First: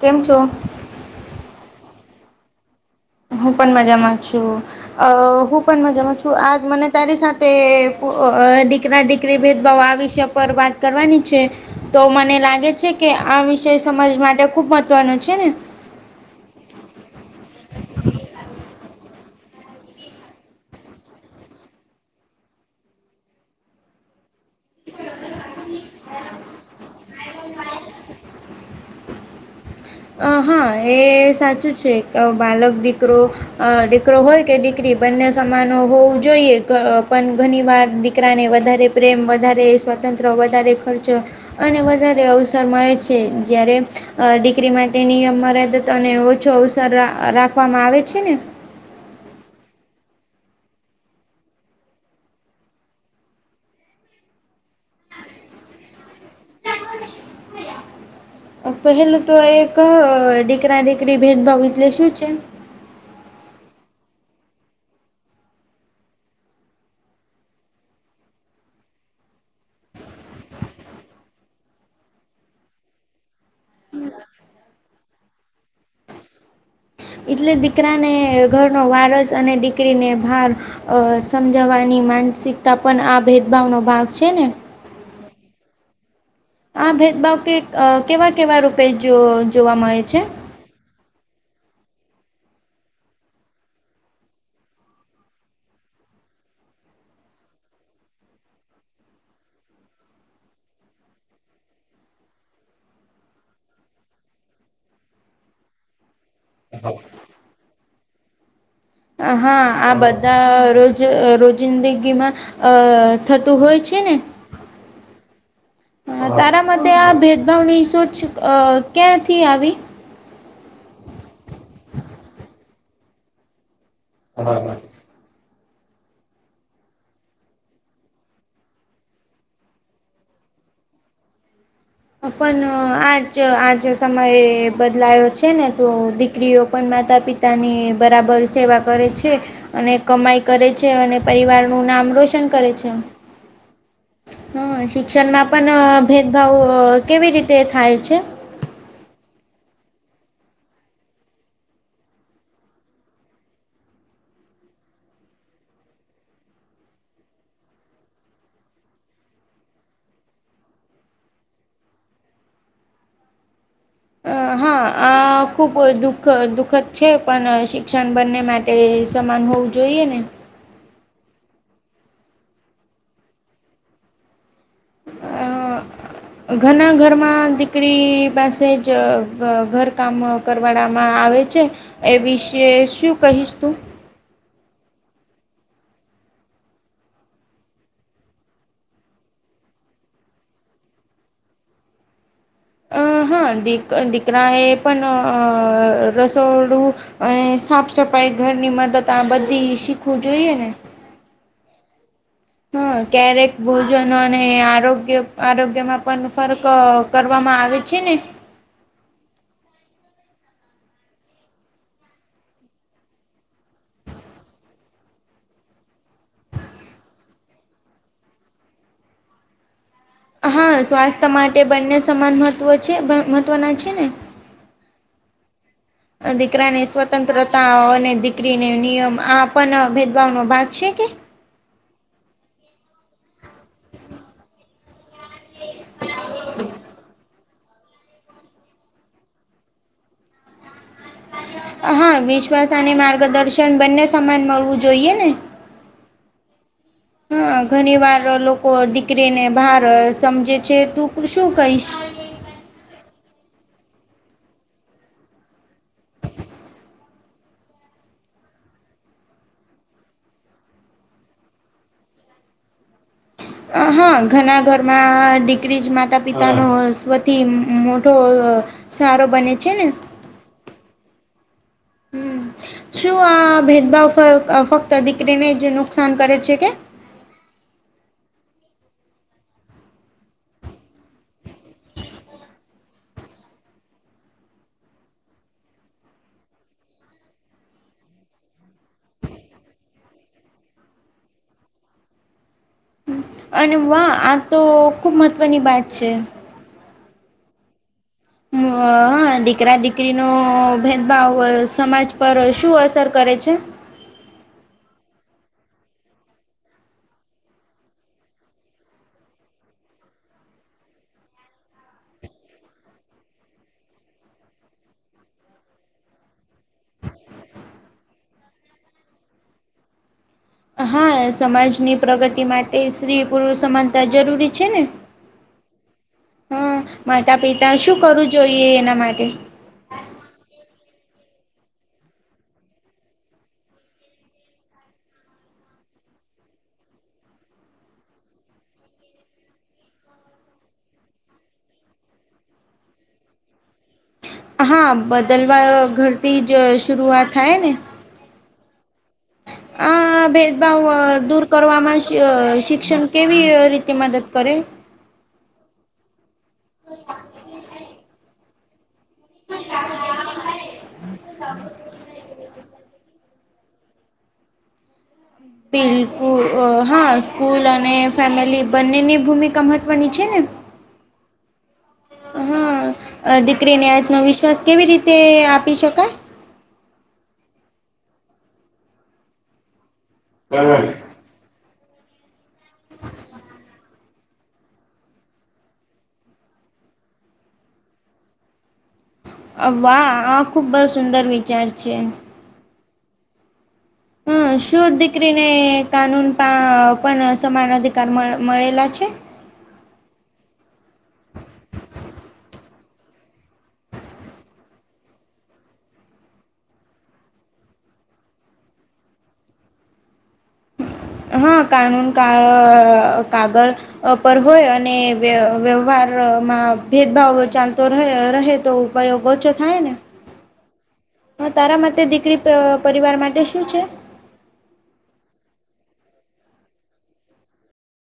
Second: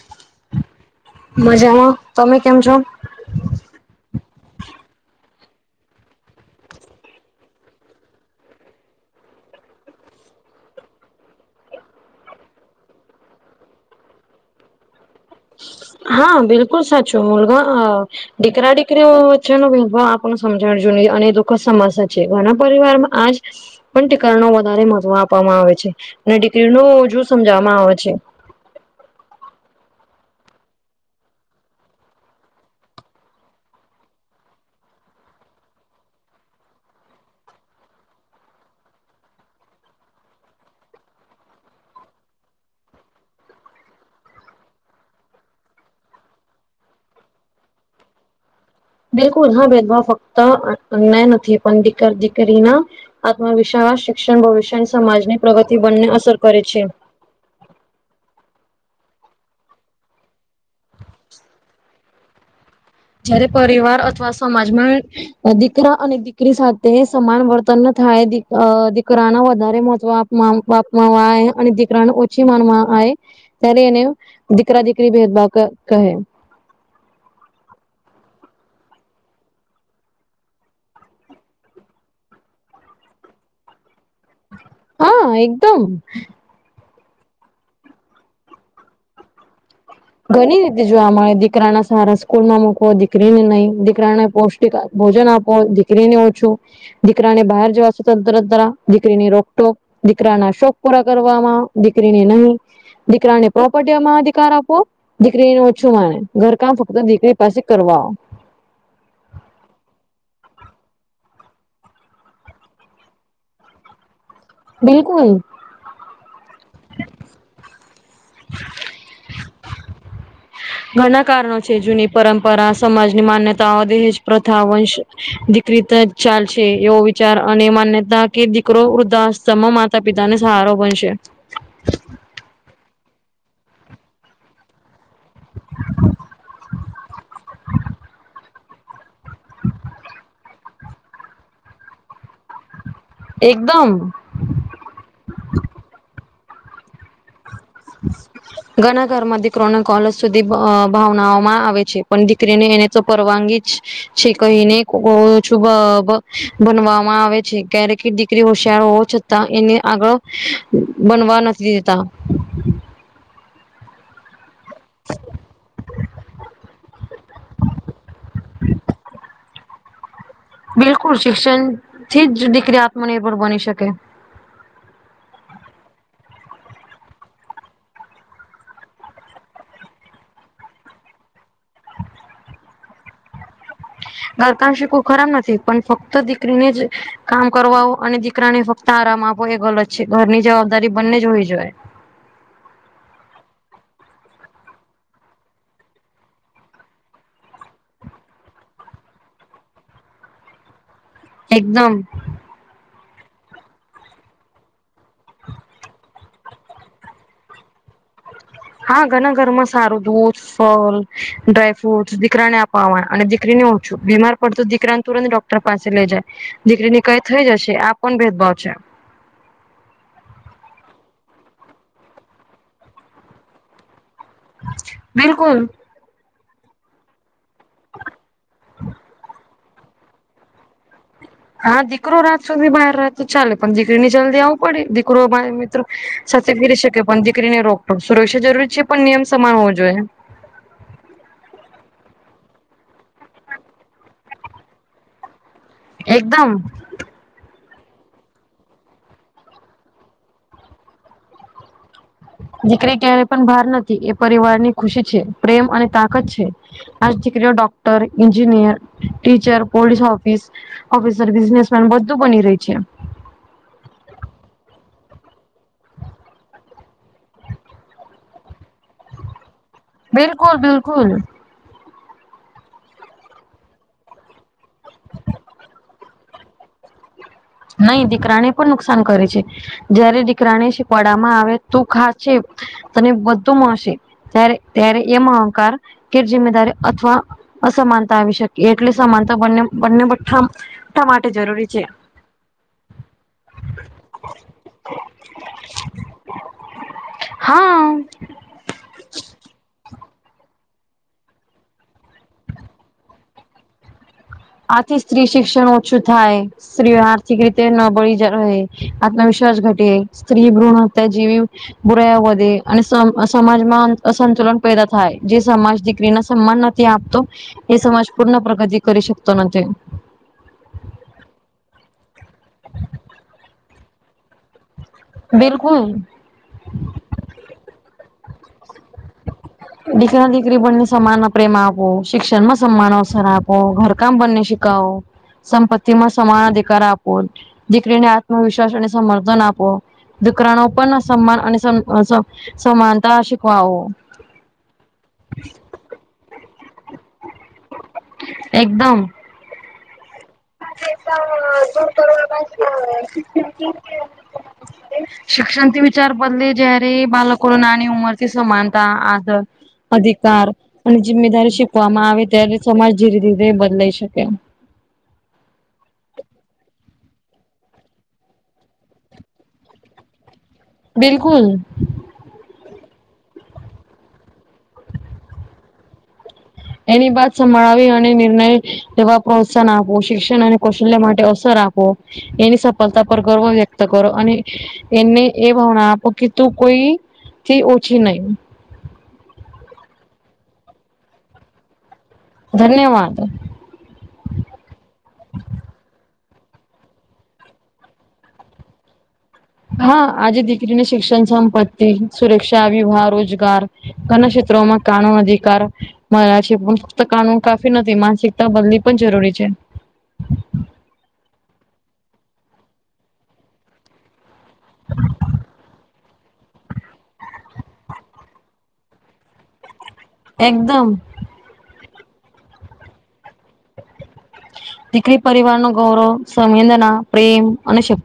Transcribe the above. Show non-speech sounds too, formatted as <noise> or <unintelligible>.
કેમ છો? મજામાં તમે કેમ છો? હું પણ મજા માં છું. અ હું પણ મજામાં છું આજ મને તારી સાથે દીકરા દીકરી. દિકરી ભેદભાવ આ વિષય પર વાત કરવાની છે. તો મને લાગે છે કે આ વિષય સમાજ માટે ખુબ મહત્વનો છે ને- - હા બિલકુલ સાચું મુલગ- - દીકરા દીકરીઓ વચ્ચેનોો ભેદભાવ આપણને સમજણ જો ન અને દુઃખ સમસ્યા છે ઘના પરિવારમાં આજ- - પણ ીકરા ન વધારે મહત્વ આપવામાં આવે છે અને દીકરી ન જોુ સમજાવવામાં આવે છે- - અ હા એ સાચું છે બાલક દીકરો દીકરો હોય કે દીકરી- - બંને સમાનો હોવું જોઈએ પણ ઘણી વાર દીકરાને વધારે પ્રેમ વધારે- - તંત્ર વધારે ખર્ચો અને વધારે અવસર મળે છે જારે- - દીકરી માટે નિયમ મરદત અને ઓછો અવસર રાખવામાં આવે છે ને- - બિલકુલ હા ભેદભાવ ફક્ત અ્યા નથી પણ દીકર દીકરીના- - આત્મવિશ્વાસ શિક્ષણ ભવિષ્ય સમાજની પ્રગતિ બંને અસર કરે છે- - પહેલું તો એક દીકરા દીકરી ભેદભાવ એટલે શું છે? જયારે પરિવાર અથવા સમાજમાં દીકરા અને દીકરી સાથે સમાન વર્તન ન થાય દીકરાને વધારે મહત્વ આપવામાં આવે છે. મા બાપ મા અને દીકરાને ઓછી માનમાં આયે. ત્યારે એને દીકરા દીકરી ભેદભાવ કહે. એટલે દીકરાને ઘરનો વારસ અને દીકરીને ભાર સમજાવવાની માનસિકતા પણ આ ભેદભાવ નો ભાગ છે ને હા એકદમ. આ ભેદભાવ કેવા કેવા રૂપે જોવા મળે છે? ઘણી રીતે જોવા મળે દીકરા ને સારા સ્કૂલ માં મૂકવો દીકરીને નહી દીકરાને પૌષ્ટિક ભોજન આપો દિકરી ને નહિ દીકરીને ઓછું દીકરાને બહાર જવાશેરતરા દીકરીની રોકટોક દીકરાના શોખ પૂરા કરવામાં દીકરીને નહી. દીકરાને પ્રોપર્ટી માં અધિકાર આપો. દીકરીનું ઓછું માને ઘરકામ ફક્ત દીકરી પાસે કરવા આવ. હા આ બધા રોજ રોજિંદગીમાં થતું હોય છે ને બિલકુલ હ તારા મતે આ ભેદભાવની શોચ ક્યાંથી આવી ઘણા કારણો છે જૂની પરંપરા, સમાજની માન્યતાઓ, દહેજ પ્રથા વંશ દીકરી ચાલશે એવો વિચાર અને માન્યતા કે દીકરો વૃદ્ધાસ્તમ માત્ર માતા પિતાને સહારો બનશે પણ આજ આજ સમય બદલાયો હતો છે ને તો દીકરીઓ પણ માતા પિતા ની બરાબર સેવા કરે છે અને કમાઈ કરે છે અને પરિવાર નું નામ રોશન કરે છે એકદમ હા શિક્ષણમાં પણ ભેદભાવ કેવી રીતે થાય છે? ઘણા ઘરમાં દીકરાને કોલજ સુધી ભણાવવામાં આવે છે પણ દીકરીને એને પરવાનગી જ છે કહીને ઓછું બનવામાં આવે છે ક્યારેક દીકરી હોશિયાર હો છ એને આગળ ભણવા નથી દેતા હા આ ખુબ દુઃખદ છે પણ શિક્ષણ બંને માટે સમાન હોવ જોઈએ ને બિલકુલ શિક્ષણ થી જ દીકરી આત્મનિર્ભર બની શકે અ <inaudible> ઘણા ઘરમાં દીકરી પાસે જ ઘરકામ કરાવવામાં આવે છે એ વિશે શું કહીશ તું આ શીખવું ખરાબ નથી પણ ફક્ત દીકરીને જ કામ કરવા અને દીકરાને ફક્ત આરામ આપવો એ ગલત છે ઘરની જવાબદારી બંને જ હોવી જોએ અ હા દીકરા એ પણ રસોડું અને સાફ-સફાઈ ઘરની મદદ આ બધું શીખવું જોઈએ ને એકદમ હા ક્યારેક ભોજન અને આરોગ્યમાં પણ ફરક કરવામાં આવે છે ને હા ઘણા ઘર માં સારું દૂધ ‌ ફળ ડ્રાયફ્રૂટસ દીકરાને આપવા અને દીકરીને ઓછું બીમાર પડતું દીકરાને તુરંત ડોક્ટર પાસે લઈ જાય દીકરી ની કઈ થઈ જશે આ પણ ભેદભાવ છે હા સ્વાસ્થ્ય માટે બંને સમાન મહત્વના છે ને બિલકુલ દીકરાને સ્વતંત્રતા અને દીકરીને નિયમ આપ પણ ભેદભનો ભાગ છે કે હા દીકરો રાત સુધી બહાર રહેતો ચાલે પણ દીકરીની જલ્દી આવ દીકરો મિત્રો સાથે ફરી શકે પણ કરીને રોકો સુરક્ષા જરૂરી છે પણ નિયમ સમાન હોવો જોઈએ. હા વિશ્વાસ અને માર્ગદર્શન બંને સમાન મળવું જોઈએ ને. એકદમ. હ ઘણી વાર લોકો દીકરીને બહાર સમજે છે તું શું કહીશ? દીકરી ક્યારે પણ ભાર નથી એ પરિવાર ની ખુશી છે પ્રેમ અને તાકાત છે. આજ દીકરીઓ doctor, engineer, teacher, police officer officer businessman બધું બની રહી છે. હા ઘણા ઘરમાં દીકરી જ માતા પિતાનો સૌથી મોટો સારો બને છે ને. બિલકુલ બિલકુલ. હમ શું આ ભેદભાવ ફક્ત દીકરીને જ નુકસાન કરે છે કે? નહી દીકરાને પણ નુકસાન કરે છે. જયારે દીકરાને શિપડામાં આવે તું <unintelligible> તને બધું મળશે ત્યારે ત્યારે એ અહંકાર કે જિમ્મેદારી અથવા અસમાનતા આવી શકે એટલે સમાનતા બને બંને બધા માટે જરૂરી છે. અને વાહ આ તો ખુબ મહત્વની વાત છે. હા. હ હ દીકરા દીકરીનો ભેદભાવ સમાજ પર શું અસર કરે છે આથી સ્ત્રી શિક્ષણ ઓછું થાય. સ્ત્રીઓ આર્થિક રીતે નબળી જ રહે. આત્મવિશ્વાસ ઘટે. સ્ત્રી ભ્રૂણહત્યા જેવી બુરાઇઓ વધે અને સમાજમાં અસંતુલન પેદા થાય જે સમાજ દીકરી ના સન્માનના આપતો એ સમાજ પૂર્ણ પ્રગતિ કરી શકતો નથી. હા સમાજની પ્રગતિ માટે સ્ત્રી પુરુ સમાનતા જરૂરી છે ને. બિલકુલ. હા માતા પિતા શું કરવું જોઈએ એના માટે? દીકરા દીકરી બને સમાન પ્રેમ આપો શિક્ષણમાં સમાન અવસર આપો ઘરકામ બંને <unintelligible> સંપત્તિ માં સમાન અધિકાર આપો દીકરીને આત્મવિશ્વાસ અને સમર્થન આપો. દીકરાનો પણ સમાન અને સમાનતા શીખવાવો. હા બદલવા ઘરથી જ શરૂઆત થાય ને. એકદમ. હા ભેદભાવ દૂર કરવામાં અ શિક્ષણ કેવી રીતે મદદ કરે? શિક્ષણથી વિચાર બદલે જયારે બાળકો નાની ઉંમર થી સમાન તા આદર અધિકાર અને જિમ્મેદારી શીખવામાં આવે ત્યારે સમાજ ધીરે ધીરે બદલાઈ શકે. બિલકુલ હા સ્કૂલ અને ફેમિલી બંનેની ભૂમિકા મહત્વની છે ને બિલકુલ. હા દીકરીને આત્મવિશ્વાસ કેવી રીતે આપી શકો એની બાત સંભળાવી અને નિર્ણય લેવા પ્રોત્સાહન આપવું શિક્ષણ અને કૌશલ્ય માટે અસર આપવો. એની સફળતા પર ગર્વ રે કરો અને એને એ ભાવના આપો કે તું કોઈ થી ઓછી નહી. વાહ આ ખુબ સુંદર વિચાર છે. ધન્યવાદ. હ શું દીકરીને કાનૂન પણ સમાન અધિકાર મળેલા છે? હા આજે દીકરીને શિક્ષણ સંપત્તિ સુરક્ષા વિવાહ રોજગાર ઘણા ક્ષેત્રોમાં કાનૂન અધિકાર મળ્યા છે પણ ફક્ત કાનૂન કાફી નથી માનસિકતા બદલી પણ જરૂરી છે. હા કાનૂન કા કાગળ પર હોય અને વ્યવહાર માં ભેદભાવ ચાલતો રહે રહે તો ઉપયોગ ઓછો થાય ને એકદમ હા તારા માટે દીકરી પરિવાર માટે શું છે? દીકરી પરિવાર નું ગૌરવ સંવેદના પ્રેમ અને શક્તિ